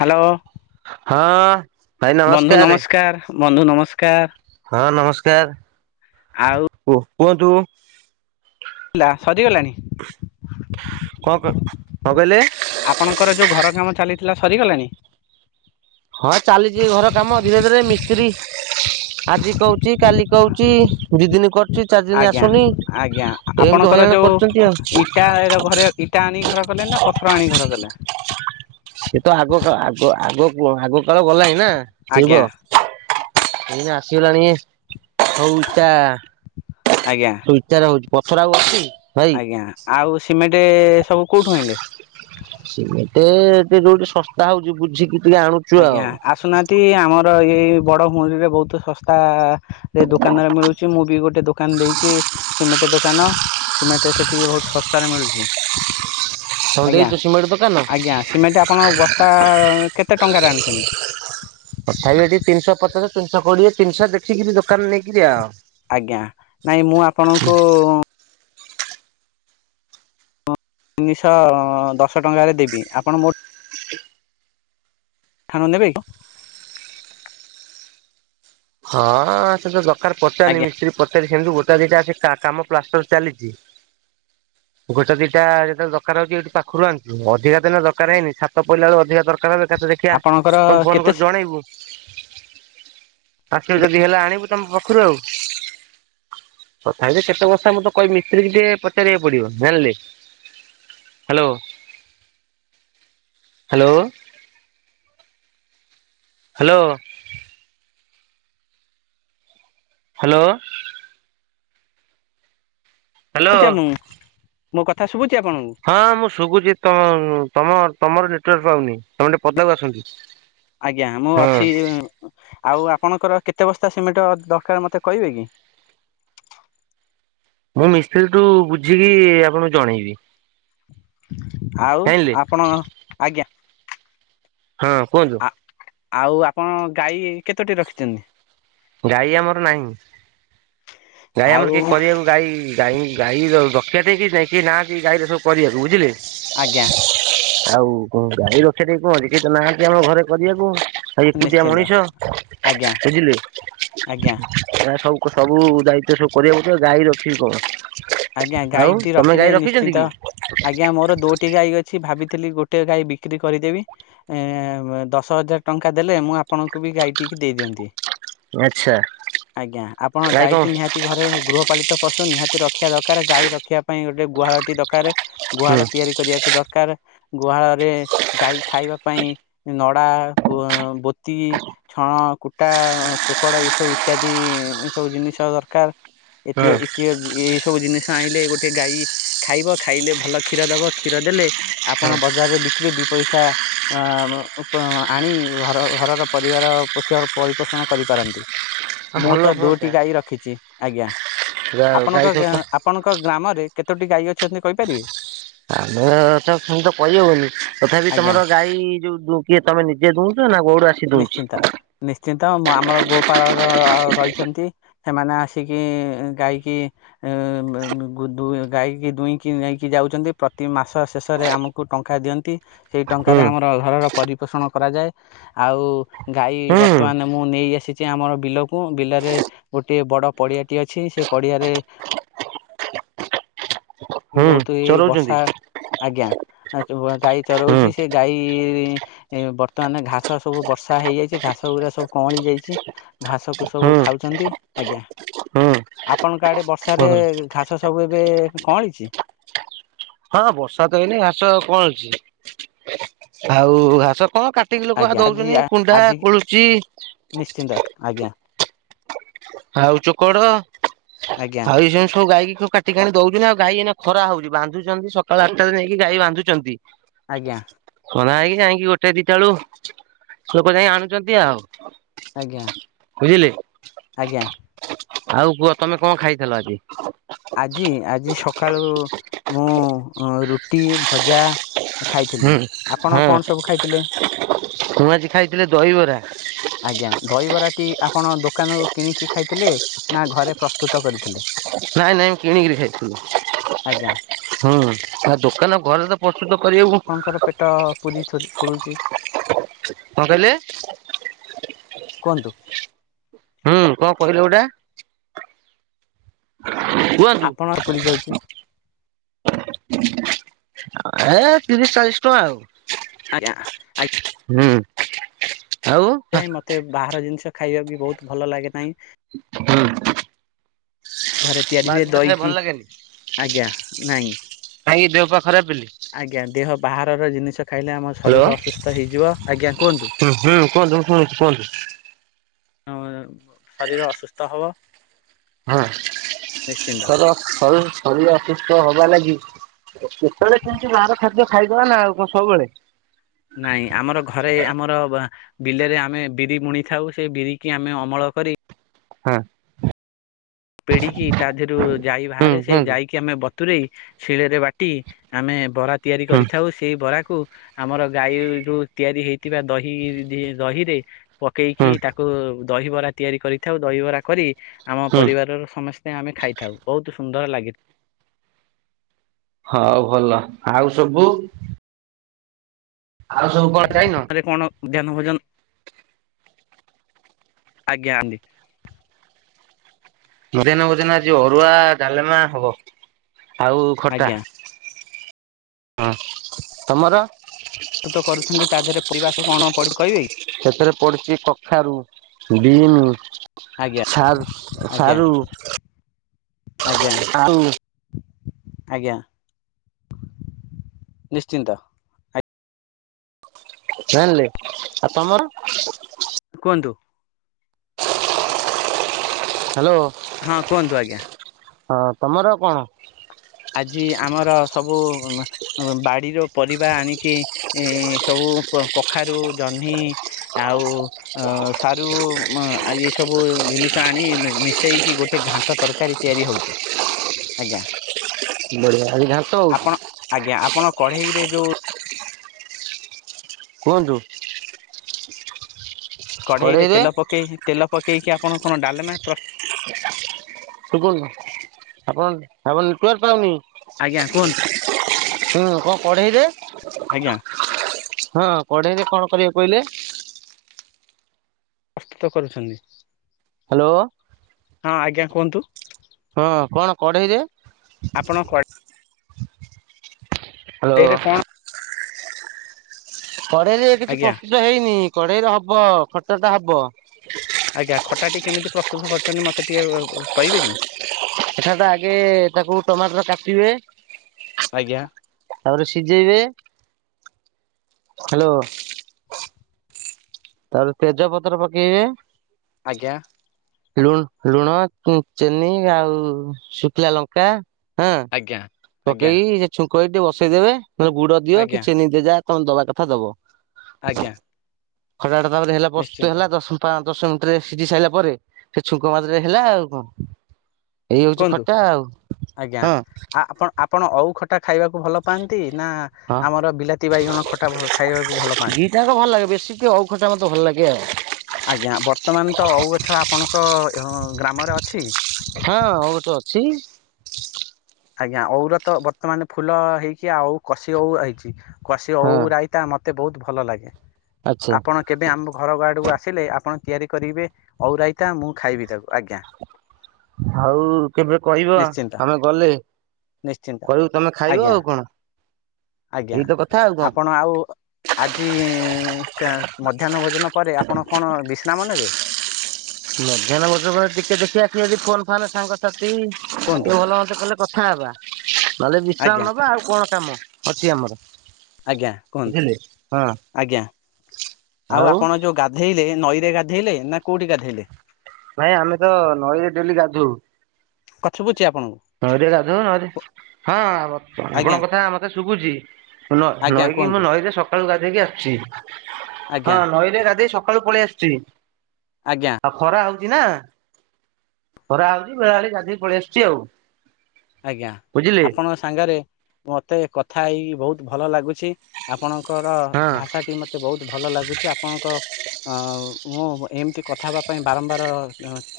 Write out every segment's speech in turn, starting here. Hello. ହଁ। ଭାଇ ନମସ୍କାରେ। ନମସ୍କାର ବନ୍ଧୁ ନମସ୍କାର କୁହ ଆଉ କୁହନ୍ତୁ? ଲା ସରିଗଲାଣିି? କଣ କ କଣ କହିଲେ? ଆପଣଙ୍କର ଯୋଉ ଘରକାମ ଚାଲିଥିଲା ସରିଗଲାଣି? ହଁ ଚାଲିଚି ଘର କାମ ଧୀରେ ଧୀରେ ମିସ୍ତ୍ରୀ ଆଜି କହୁଚି କାଲି କହୁଚି ଦି ଦିନି କ ଚି ଚାରି ଦିନ ଆଜ୍ଞା ଆସୁନି ଏମିତି ହଇରାଣ କରୁଚନ୍ତି ଆଉ। ଟା ଏରା ଘରେ ଇଟା ଆଣିିକି ଘର କଲେ ନା ପଥର ଆଣିି ଘର କଲେ? ସେତ ଆଗକା ଆଗ ଆଗକ ଆଗକାଳ ଗଲାଣିି ନା ଆଜ୍ଞା [unintelligible] ଏଇନେ ଆସିଗଲାଣି ସଉଇଟା ଆଜ୍ଞା ସଉ ଇଟାରେ ହଉଚି ପଥର ଆଉ ଅଛି ହାଁ ଆଜ୍ଞା ଆଉ ସିମେଣ୍ଟେ ସବୁ କୋଉଠୁ ଆଇଁଲେ? ସିମେଟେ ଟିକେ ଯୋଉଠି ଶସ୍ତା ହଉଚି ବୁଝିକି ଟିକେ ଆଣୁ ଆଜ୍ଞା ଆସୁନାହା ନ୍ତି ଆମର ଇଏ ବଡ ମୁଣିରେ ବହୁତ ଶସ୍ତାରେ ଦୋକାନରେ ମିଳୁଚି ମୁଁ ବି ଗୋଟେ ଦୋ ଦୋକାନ ଦେଇଚି ସିମେଣ୍ଟ ଦୋକାନ ସିମେଣ୍ଟ ସେଠି ବହୁତ ଶସ୍ତାରେ ମିଳୁଚି। ତମେ ଆଜ୍ଞା ଦେଇଛ ସିମେଣ୍ଟ ଦୋକାନ? ଆଜ୍ଞା ସିମେଣ୍ଟ ଆପଣ ବସ୍ତା କେତେ ଟଙ୍କାରେ ଆଣୁଚନ୍ତି? ତଥାପି ଏଠି ତିନିଶହ ପଚାଶ ତିିନିଶହ କୋଡିଏ ତିନିଶହ ଦେଖିକି ବି ଦୋକାନ ନେଇକିରି ଆଉ। ଆଜ୍ଞା ନାଇଁ ମୁଁ ଆପଣଙ୍କୁ ତିନିଶହ ଦଶ ଟଙ୍କାରେ ଦେବି ଆପଣ ମୋ ଆପଣ ନେବେ କି? ହଁ ସେ ତ ଦରକାର ପଚାରନି ଆଜ୍ଞା ମିସ୍ତ୍ରୀ ପଚାରି ସେମିତି ଗୋଟା ଦିଟା ଅଛି କାମ ପ୍ଲାଷ୍ଟର ଚାଲିଚି। ହ [inaudible] ଗୋଟେ ଦିଟା ଯେତେବେଳେ ଦରକାର ହଉଚି ଏଇଠି ପାଖରୁ ଆଣୁଚୁ। ଅଧିକା ତ ଏନା ଦରକାର ହେଇନି ଛାତ ପଇଲା ବେଳୁ ଅଧିକ ଦରକାର ହେଲେ ଏକାଥରେ ଦେଖିଆ ଆପଣଙ୍କର ତମକୁ ଫୋନ କେତେ କରି ଜଣେଇବୁ। ଆସିବୁ ଶୁଭୁଛି ଯଦି ହେଲା ଆଣିବୁ ତମ ପାଖରୁ ଆଉ। ତଥାପି ଯେ କେତେ ବସ୍ତା ମୁଁ ତ କହିବି ମିସ୍ତ୍ରୀକୁ ଟିକେ ପଚାରିବାକୁ ପଡିବ ଜାଣିଲେ। Hello hello. Hello. Hello? Hello. [unintelligible] ମୁଁ ମୋ କଥା ଶୁଭୁଚି ଆପଣଙ୍କୁ? ହଁ ମୁଁ ଶୁବୁଚି ତମ ଉଁ ତମର ତମର ନେଟୱାର୍କ୍ ପାଉନି ତମେ ଟିକେ ପଦାକୁ ଆସନ୍ତୁ। ଆଜ୍ଞା ମୁଁ ହଁ। ଅଛି ଆଉ ଆପଣଙ୍କର କେତେ ବସ୍ତା ସିମେଣ୍ଟ ଦରକାର ମତେ କହିବେ କି। ମୁଁ ମିସ୍ତ୍ରୀଠୁ ବୁଝିକି ଆପଣଙ୍କୁ ଜଣେଇବି। ଆଉ ଜାଣିଲେ ଆପଣ ଆଜ୍ଞା। ହଁ କୁହନ୍ତୁ। ଆ ଆଉ ଆପଣ ଗାଈ କେତୋଟି ରଖିଚନ୍ତି? ଗାଈ ଆମର ନାହିଁ ଗାଈ ଆଉ ଆମର କିଏ କରିବାକୁ ଗାଈ ଗାଈ ଗାଈର ରଖିବା ପାଇଁ କିଛି ନାହିଁ କେହି ନାହାନ୍ତି ଗାଈର ସବୁ କରିବାକୁ ବୁଝିଲେ। ଆଜ୍ଞା। ଆଉ କଁ ଗାଈ ରଖିବା ଟେଇ କଣ ଅଛି କେହି ତ ନାହାନ୍ତି ଆମ ଘରେ କରିବାକୁ। ତାଇ ଏକୁଟିଆ ନିଶ୍ଚିନ୍ତ ମଣିଷ ଆଜ୍ଞା ବୁଝିଲେ। ଆଜ୍ଞା। ଏରା ସବୁ କ ସବୁ ଦାୟିତ୍ଵ ସବୁ କରିବାକୁ [unintelligible] ଗାଈ ରଖିବି ଆଜ୍ଞା କଣ। ଆଜ୍ଞା ଆଉ ଗାଈଟି ତମେ ରଖିଲେ ଗାଈ ରଖିଚନ୍ତି ନିଶ୍ଚିନ୍ତ କି? ଆଜ୍ଞା ମୋର ଦୋଟି ଗାଈ ଅଛି ଭାବିଥିଲି ଗୋଟେ ଗାଈ ବିକ୍ରି କରିଦେବି ଏଁ ବ ଦଶ ହଜାର ଟଙ୍କା ଦେଲେ ମୁଁ ଆପଣଙ୍କୁ ବି ଗାଈ ଟିକି ଦେଇଦିଅନ୍ତି। ଆଚ୍ଛା ଆଜ୍ଞା ଆପଣଙ୍କ ଗାଈ କଣ ଗାଈଟି ନିହା ତି ଘରେ ଗୃହପାଳିତ ପଶୁ ନିହାତି ରଖିବା ଦରକାର ଗାଈ ରଖିବା ପାଇଁ ଗୋଟେ ଗୁହାଳଟି ଦରକାରେ। ହୁଁ ଗୁହାଳ ତିଆରି କରିବାକୁ ଦରକାରେ। ଗୁହାଳରେ ଗାଈ ଖାଇବା ପାଇଁ ନଡା ଓ ବୋ ତି, ଛଣ, କୁ କୁଟା, ଚୋକଡ ଏସବୁ ଇତ୍ୟାଦି ଏସବୁ ଜିନିଷ ଦରକାର। ହଁ ଏତିକ ଏତିକ ଏ ଏସ୍ ସବୁ ଜିନିଷ ଆଇଁଲେ ଗୋଟେ ଗାଈ ଖାଇବ ଖାଇଲେ ଭଲ କ୍ଷୀର ଦବ କ୍ଷୀର ଦେଲେ ଆପଣ ହଁ। ବଜାରରେ ବିକିଲେ ଦିଇ ପଇସା ଓ ଆମ ଓପ ମ ଆଣି ଘର ଓ ଘରର ପରିବାର ପୋସିଅ ପରିପୋଷଣ କରିପାରନ୍ତି। ହଁ ମୁଁ ଭଲ ତ ଦୁଇଟି ହୁଅନ୍ତା ଗାଈ ରଖିଚି ଆଜ୍ଞା ଆପଣଙ୍କ ଗାଈ ଗାଁ ସହିତ ଆପଣଙ୍କ ଗ୍ରାମରେ କେତୋଟି ଗାଈ ଅଛନ୍ତି କହିପାରିବେ? ଆମର ତ ସେମିତ ତ କଇ ହବନି ତଥାପି ଆଜ୍ଞା। ତମର ଗାଈ ଯୋଉ ଉମ୍ କିଏ ତମେ ନିଜେ ଦୁହୁଁଚ ନା ଗୋଉଡୁ ଆସି ଦୁହଁଟି? ନିଶ୍ଚିନ୍ତ ନିଶ୍ଚିନ୍ତ ମୁଁ ଆମର ଗୋପାଳର ର ରହିଚନ୍ତି। ସେମାନେ ଆସିକି ଗାଇକି ଏ ଗୁ ଦୁଏ ଗାଈକି ଦୁହିଁକି ନେଇକି ଯାଉଚନ୍ତି ପ୍ରତି ମାସ ଶେଷରେ ଆମକୁ ଟଙ୍କା ଦିଅନ୍ତି ସେଇ ଟଙ୍କାରେ ହୁଁ ଆମର ଘରର ପରିପୋଷଣ କରାଯାଏ ଆଉ ଗାଈ ହୁଁ ବର୍ତ୍ତମାନ ମୁଁ ନେଇ ଆସି ଆମର ବିଲକୁ ବିଲରେ ଗୋଟିଏ ବଡ ପଡିଆଟି ଅଛି ସେ ପଡିଆରେ ବି ହୁଁ ବୋହୁତୁ ଏଇ ଚରଉଛନ୍ତି ବର୍ଷା ଆଜ୍ଞା ଆ ଚୁଆ ଗାଈ ହୁଁ ଚରୋଉଚି ସିଏ ଗାଈ ବି ଏ ବର୍ତ୍ତମାନେ ଘାସ ସବୁ ବର୍ଷା ହେଇଯାଇଚି ଘାସଉରା ସବୁ କଅଁଳି ଯାଇଚି। ଘାସକୁ ସବୁ ହୁଁ। ଖାଉଚନ୍ତି। ଆଜ୍ଞା ହୁଁ ଆପଣଙ୍କ ଆଡେ ବର୍ଷାରେ ଘାସ ସବୁ ଏବେ କଅଁଳି ଚି ହଁ ବର୍ଷା ତ ହେଇନେଇ ଘାସ କଅଁଳିଚି ଆଉ ଘାସ କଣ କା ଏତିକି ଲୋକ ହା ଆଜ୍ଞା ଆଜି ଦଉଛନ୍ତି ଆ- କୁଣ୍ଡା ଆଜି କୋଳୁଚି ନିଶ୍ଚିନ୍ତ ଆଜ୍ଞା। ଆଉ ଚୋକଡ। ଆଜ୍ଞା। ଆଉ ଏଇସୁ ସବୁ ଗାଇଈ କାଟିଣି ଦଉୁି ଆଉ ଗାଈ ଏ ଖରା ହଉଛି ବାନ୍ଧୁଛନ୍ତି ସକାଳ ଆଠଟାରେ ନେଇକି ଗାଈ ବାନ୍ଧୁଛନ୍ତି। ଆଜ୍ଞା। ଖରା ହେଇକି ଯାଇକି ଗୋଟେ ଦିଇଟା ବୋଲୁ ଲୋକ ଯାଇକି ଆଣୁଛନ୍ତି ଆଉ? ଆଜ୍ଞା। ବୁଝିଲେ ଆଜ୍ଞା। ଆଉ କୁହ ତମେ କଣ ଖାଇଥିଲ ଆଜି। ଆଜି ଆଜି ସକାଳୁ ମୁଁ ରୁଟି ଭଜା? ଖାଇଥିଲି ହୁଁ ଆପଣ କଣ ହଁ ସବୁ ଖାଇଥିଲେ ମୁଁ ଆଜି ଖାଇଥିଲି ଦହିବରା। ଆଜ୍ଞା ଦହିବରାଟି ଆପଣ ଦୋକାନରୁ କିଣିକି ଖାଇଥିଲେ ନା ଘରେ ପ୍ରସ୍ତୁତ କରିଥିଲେ। ନାଇଁ ନାଇଁ ମୁ କିଣିକରି ଆଜ୍ଞା ଖାଇଥିଲୁ। ହୁଁ ଆ ଦୋକାନ ଘରେ ତ ପ୍ରସ୍ତୁତ କରିବାକୁ ଆପଣଙ୍କର ପେଟ ପୁରି ପୁରୁଛି କଁଣ କହିଲେ କୁହନ୍ତୁ ହୁଁ କଣ କହିଲେ ଗୋଟା କୁହନ୍ତୁ ଏ ଆପଣ ପୁରି ଯାଉଛି ତିରିଶ ଚାଳିଶ ଟଙ୍କା ଆଉ ଆଜ୍ଞା। ହୁଁ। ଆଉ ସେଥିପାଇଁ ହୁଁ ମୋତେ ବାହାର ଜିନିଷ ଖାଇବା ବି ବହୁତ ଭଲ ଲାଗେ ନାହିଁ। ହଁ। ଘରେ ତିଆରି ହୁଏ ଖାଇବା ଭଲ ଦହିକି ଲାଗେନି ଆଜ୍ଞା ନାଇଁ ଖାଏକି ଦେପ ଖରାପ ବୋଲି। ଆଜ୍ଞା ଦେହ ବାହାରର ଜିନିଷ ଖାଇଲେ ଆମ ହ୍ୟାଲୋ ଶରୀର ଅସୁସ୍ଥ ହେଇଯିବ ଆଜ୍ଞା କୁହନ୍ତୁ? ହୁଁ ହୁଁ କୁହନ୍ତୁ ମୁଁ ଶୁଣୁଛି କୁହନ୍ତୁ ଶରୀର ଅସୁସ୍ଥ ହେବ। ହଁ ତର ଶରୀର ଅସୁସ୍ଥ ହବା ଲାଗି କେତେବେଳେ କେମତି ବାହାର ଖାଦ୍ୟ ଖାଇଦଲା ନା ଆଉ କଣ ସବୁବେଳେ ନାଇଁ ଆମର ଘରେ ଆମର ବିଲରେ ଆମେ ବିରି ବୁଣିଥାଉ ସେ ବିରି କି ଆମେ ଅମଳ କରି ହଁ। ପେଡିକି ତା ଦେହରୁ ଯାଇ ହୁଁ ବାହାରେ ସେ କୁହନ୍ତୁ ଯାଇକି ଆମେ ବତ୍ ରେଇ ଶିଳରେ ବାଟି ଆମେ ବରା ତିଆରି ହୁଁ କରିଥାଉ। ସେଇ ବରାକୁ ଆମର ଗାଈ ରୁ ତିଆରି ହେଇଥିବା ଦହି ଦହିରେ ପକେଇକି ହୁଁ ତାକୁ ଦହିବରା ତିଆରି କରିଥାଉ ଦହିବରା କରି ଆମ ହୁଁ ପରିବାରର ସମସ୍ତେ ଆମେ ଖାଇଥାଉ ବହୁତ ସୁନ୍ଦର ଲାଗିଥା ହଁ ଭଲ ଆଉ ସବୁ ଆଉ ସବୁ କନ ଖାଇନ। ସେକଣ ମଧ୍ୟାନ ଭୋଜନ ଆଜ୍ଞା ଆନ୍ତି ମଧ୍ୟ ନ ଭୋଜନ ଆଜି ଅରୁଆ ଡାଲମା ହବ ଆଉ? ଖୋଟା ଆଜ୍ଞା ହଁ ତୁମର ପ୍ରସ୍ତୁତ କରୁଛନ୍ତି ତା ଦେହରେ ପିବାସକୁ କଣ ପ କହିବେ କି? ସେଥିରେ ପଡିଛି କଖାରୁ ଡିମ୍। ଆଜ୍ଞା ସାର୍ ଆଜ୍ଞା ସାରୁ ଆଜ୍ଞା। ଆଳୁ ଆଜ୍ଞା ନିଶ୍ଚିନ୍ତ। [unintelligible] ଜଣିଲି ଆଉ ତମର? କୁହନ୍ତୁ? ହ୍ୟାଲୋ। ହଁ କୁହନ୍ତୁ ଆଜ୍ଞା? ହଁ ତମର କଣ? ଆଜି ଆମର ସବୁ- ବାଡିର ପରିବା ଆଣିକି ଏଁ ସବୁ କଖାରୁ, ଜହ୍ନି- ଆଉ ଅ ସାରୁ ମ ଏ ସବୁ ଜିନିଷ ଆଣି, ମିଶେଇକି ଗୋଟେ ଘାଣ୍ଟ ଟ ତରକାରୀ ତିଆରି ହଉଛି, ଆଜ୍ଞା। ବଢିଆ, ଆଜି ଘା- ଆପଣ ଆଜ୍ଞା ଆପଣ କଢେଇରେ ଯୋଉ କୁହନ୍ତୁ? କଢେଇରେ ତେଲ ପକେଇକି ତେଲ ପକେଇକି ଆପଣ କଣ ଡାଲେମା ପ୍ରସ୍‌ ଶୁଗୁନି, ଆପଣ ଆପଣ ନେଟୱାର୍କ ପାଉନି। ଆଜ୍ଞା କୁହନ୍ତୁ? ହୁଁ କଣ କଢେଇରେ? ଆଜ୍ଞା। ହଁ କଢେଇରେ କଣ କରିବାକୁ କହିଲେ? ପ୍ରସ୍ତୁତ କରୁଛନ୍ତି। ହାଲୋ? ହଁ ଆଜ୍ଞା କୁହନ୍ତୁ। ହଁ କଣ କଢେଇରେ? କଣ? ହ୍ୟାଲୋ ସେଇରେ କଣ? କଢେଇରେ କିଛି ଆଜ୍ଞା ପ୍ରସ୍ତୁତ ହେଇନି, କଢେଇରେ ହବ, ଖଟ ଟା ହବ। ଆଜ୍ଞା ଖଟାଟି କେମିତି ପ୍ରସ୍ତୁତ କରୁଛନ୍ତି ମତେ ଟିକେ ଅ ଅ କହିବେ କି? ଏଠା ଟା ଆଗେ ତାକୁ ଟମାଟର କାଟିବେ। ଆଜ୍ଞା। ତାପରେ ସିଝେଇବେ। ହାଲୋ? ତା ପରେ ତେଜ ପତ୍ର ପକେଇବେ। ଆଜ୍ଞା। ଲୁଣ, ଲୁଣ, ଚିନି ଆଉ ଶୁଖିଲା ଲଙ୍କା ହୁଁ। ଆଜ୍ଞା। ଆଜ୍ଞା ପକେଇ ସେ ଛୁଙ୍କହେଇ ଟିକେ ବସେଇ ଦେବେ ନହେଲେ ଗୁଡ ଦିଅ ଆଜ୍ଞା କି ଚିନି ଦିଅ ଯା ତମେ ଦବା କଥା ଦବ। ଆଜ୍ଞା। ଖଟାଟା ତାପରେ ହେଲା ପ୍ରସ୍ତୁତ ନିଶ୍ଚିନ୍ତ ହେଲା ଦଶ ମି ପାଁଞ୍ଚ ଦଶ ମିନିଟରେ ସିଝି ସାରିଲା ପରେ, ସେ ଛୁଙ୍କ ମାରି ଦେଲେ ହେଲା ଆଉ କଣ। ଏଇ ହଉଛି କୁହନ୍ତୁ ଖଟା ଆଉ, ଆଜ୍ଞା। ହଁ। ଆ ଆପଣ ଆପଣ ଅଉ ଖଟା ଖାଇବାକୁ ଭଲ ପାଆନ୍ତି, ନା ହଁ ଆମର ବିଲାତି ବାଇଗଣ ଖଟା ଭଲ ଖାଇବାକୁ ଭଲ ପାଆନ୍ତି। ଦିଟାଙ୍କ ଭଲ ଲାଗେ ବେଶୀ ଟିକେ ଓଉ ଖଟା ମତେ ଭଲ ଲାଗେ ଆଉ ଆଜ୍ଞା। ବର୍ତ୍ତମାନ ତ ଅଉ ଗଛ ଆପଣଙ୍କ ହଁ ଗ୍ରାମରେ ଅଛି। ହଁ ଅଉ ଗଛ ଅଛି। ଆଜ୍ଞା ଅଉର ତ ବର୍ତ୍ତମାନ ଫୁଲ ହେଇକି ଆଉ କଷି ଅଉ ହେଇଛି। କଷି ଅଉ ହଁ ରାଇ ତା ମତେ ବହୁତ ଭଲ ଲାଗେ। ଆଚ୍ଛା। ଆପଣ କେବେ ଆମ ଘର ଗ ଆଡକୁ ଆସିଲେ, ଆପଣ ତିଆରି କରିବେ ଅଉରାଇତା ମୁଁ ଖାଇବି ତାକୁ। ଆଜ୍ଞା। ହଉ କେବେ କହିବ, ନିଶ୍ଚିନ୍ତ ଆମେ ଗଲେ। ନିଶ୍ଚିନ୍ତ କରିବୁ ତମେ ଖାଇବ ଆଜ୍ଞା ଆଉ କଣ। ଆଜ୍ଞା। ଏଇତ କଥା ଆଉ କଣ ଆପଣ ଆଉ ଆଜି କାଁ ମଧ୍ୟାହ୍ନ ଭୋଜନ ପରେ ଆପଣ କଣ ବିଶ୍ରାମ ନେବେ। ମଧ୍ୟାନ ଭୋଜନ ପରେ ଟିକେ ଦେଖି ଆସିବ ଯଦି ଫୋନ ଫାନ ସାଙ୍ଗସାଥି କୁହନ୍ତୁ ଭଲ ହୁଅନ୍ତ କଲେ। କଥା ହେବା ନହେଲେ ଆଜ୍ଞା ବିଶ୍ରାମ ନବା ଆଉ କଣ କାମ ଅଛି ଆମର। ଆଜ୍ଞା କୁହନ୍ତୁ ବୁଝିଲେ ହଁ ଆଜ୍ଞା ଆଉ ଆପଣ ଯୋଉ ଗା ଗାଧେଇଲେ ନଈରେ ଗାଧେଇଲେ ନା କୋଉଠି ଗାଧୋଇଲେ? ଭାଇ ଆମେ ତ ନଈରେ ଡେଲି ଗାଧଉ। କଣ ସୁଭୁଛି ଆପଣଙ୍କୁ। ନଈ ରେ ଗାଧୁଅ ନଈରେ ହଁ ମତ ଆଜ୍ଞା ଆପଣଙ୍କ କଥା ମତେ ଶୁବୁଚି। ନ ଆଜ୍ଞା ନଈକି ମୁଁ କୁହନ୍ତୁ ନଈରେ ସକାଳୁ ଗାଧେଇକି ଆସିଛି। ହଁ ଆଜ୍ଞା ନଈଲେ ଗାଧେଇକି ସକାଳୁ ପଳେଇ ଆସିଛି। ଆଜ୍ଞା। ଆଉ ଖରା ହଉଛି ନା ଖରା ହଉଛି ବେଳାବେଳି ଗାଧୋଇକି ପଳେଇ ଆସୁଛି ଆଉ। ଆଜ୍ଞା। ବୁଝିଲେ ଆପଣଙ୍କ ସାଙ୍ଗରେ ମୋତେ କଥା ହେଇ ବହୁତ ଭଲ ଲାଗୁଛି ଆପଣଙ୍କ ଙ୍କର ହଁ ଭାଷା ଟି ମତେ ବହୁତ ଭଲ ଲାଗୁଛି ଆପଣଙ୍କ ଅ ମୁଁ ଏମିତି କଥା ହେବା ପାଇଁ ବାରମ୍ବାର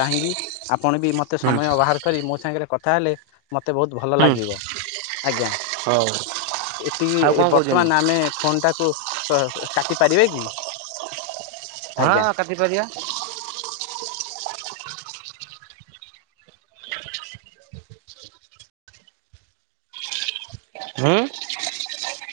ଚାହିଁବି। ଆପଣ ବି ମୋତେ ହୁଁ ସମୟ ବାହାର କରି ମୋ ସାଙ୍ଗରେ କଥା ହେଲେ ମତେ ବହୁତ ଭଲ ହୁଁ ଲାଗିବ, ଆଜ୍ଞା ହଉ ଆଉ କଣ ଏତିକି କହୁଛନ୍ତି ବର୍ତ୍ତମାନ ଆମେ ଫୋନ୍ ଟାକୁ ବ କାଟି ପାରିବେ କି? ଆଜ୍ଞା। ହଁ କାଟି ପାରିବା। ହୁଁ।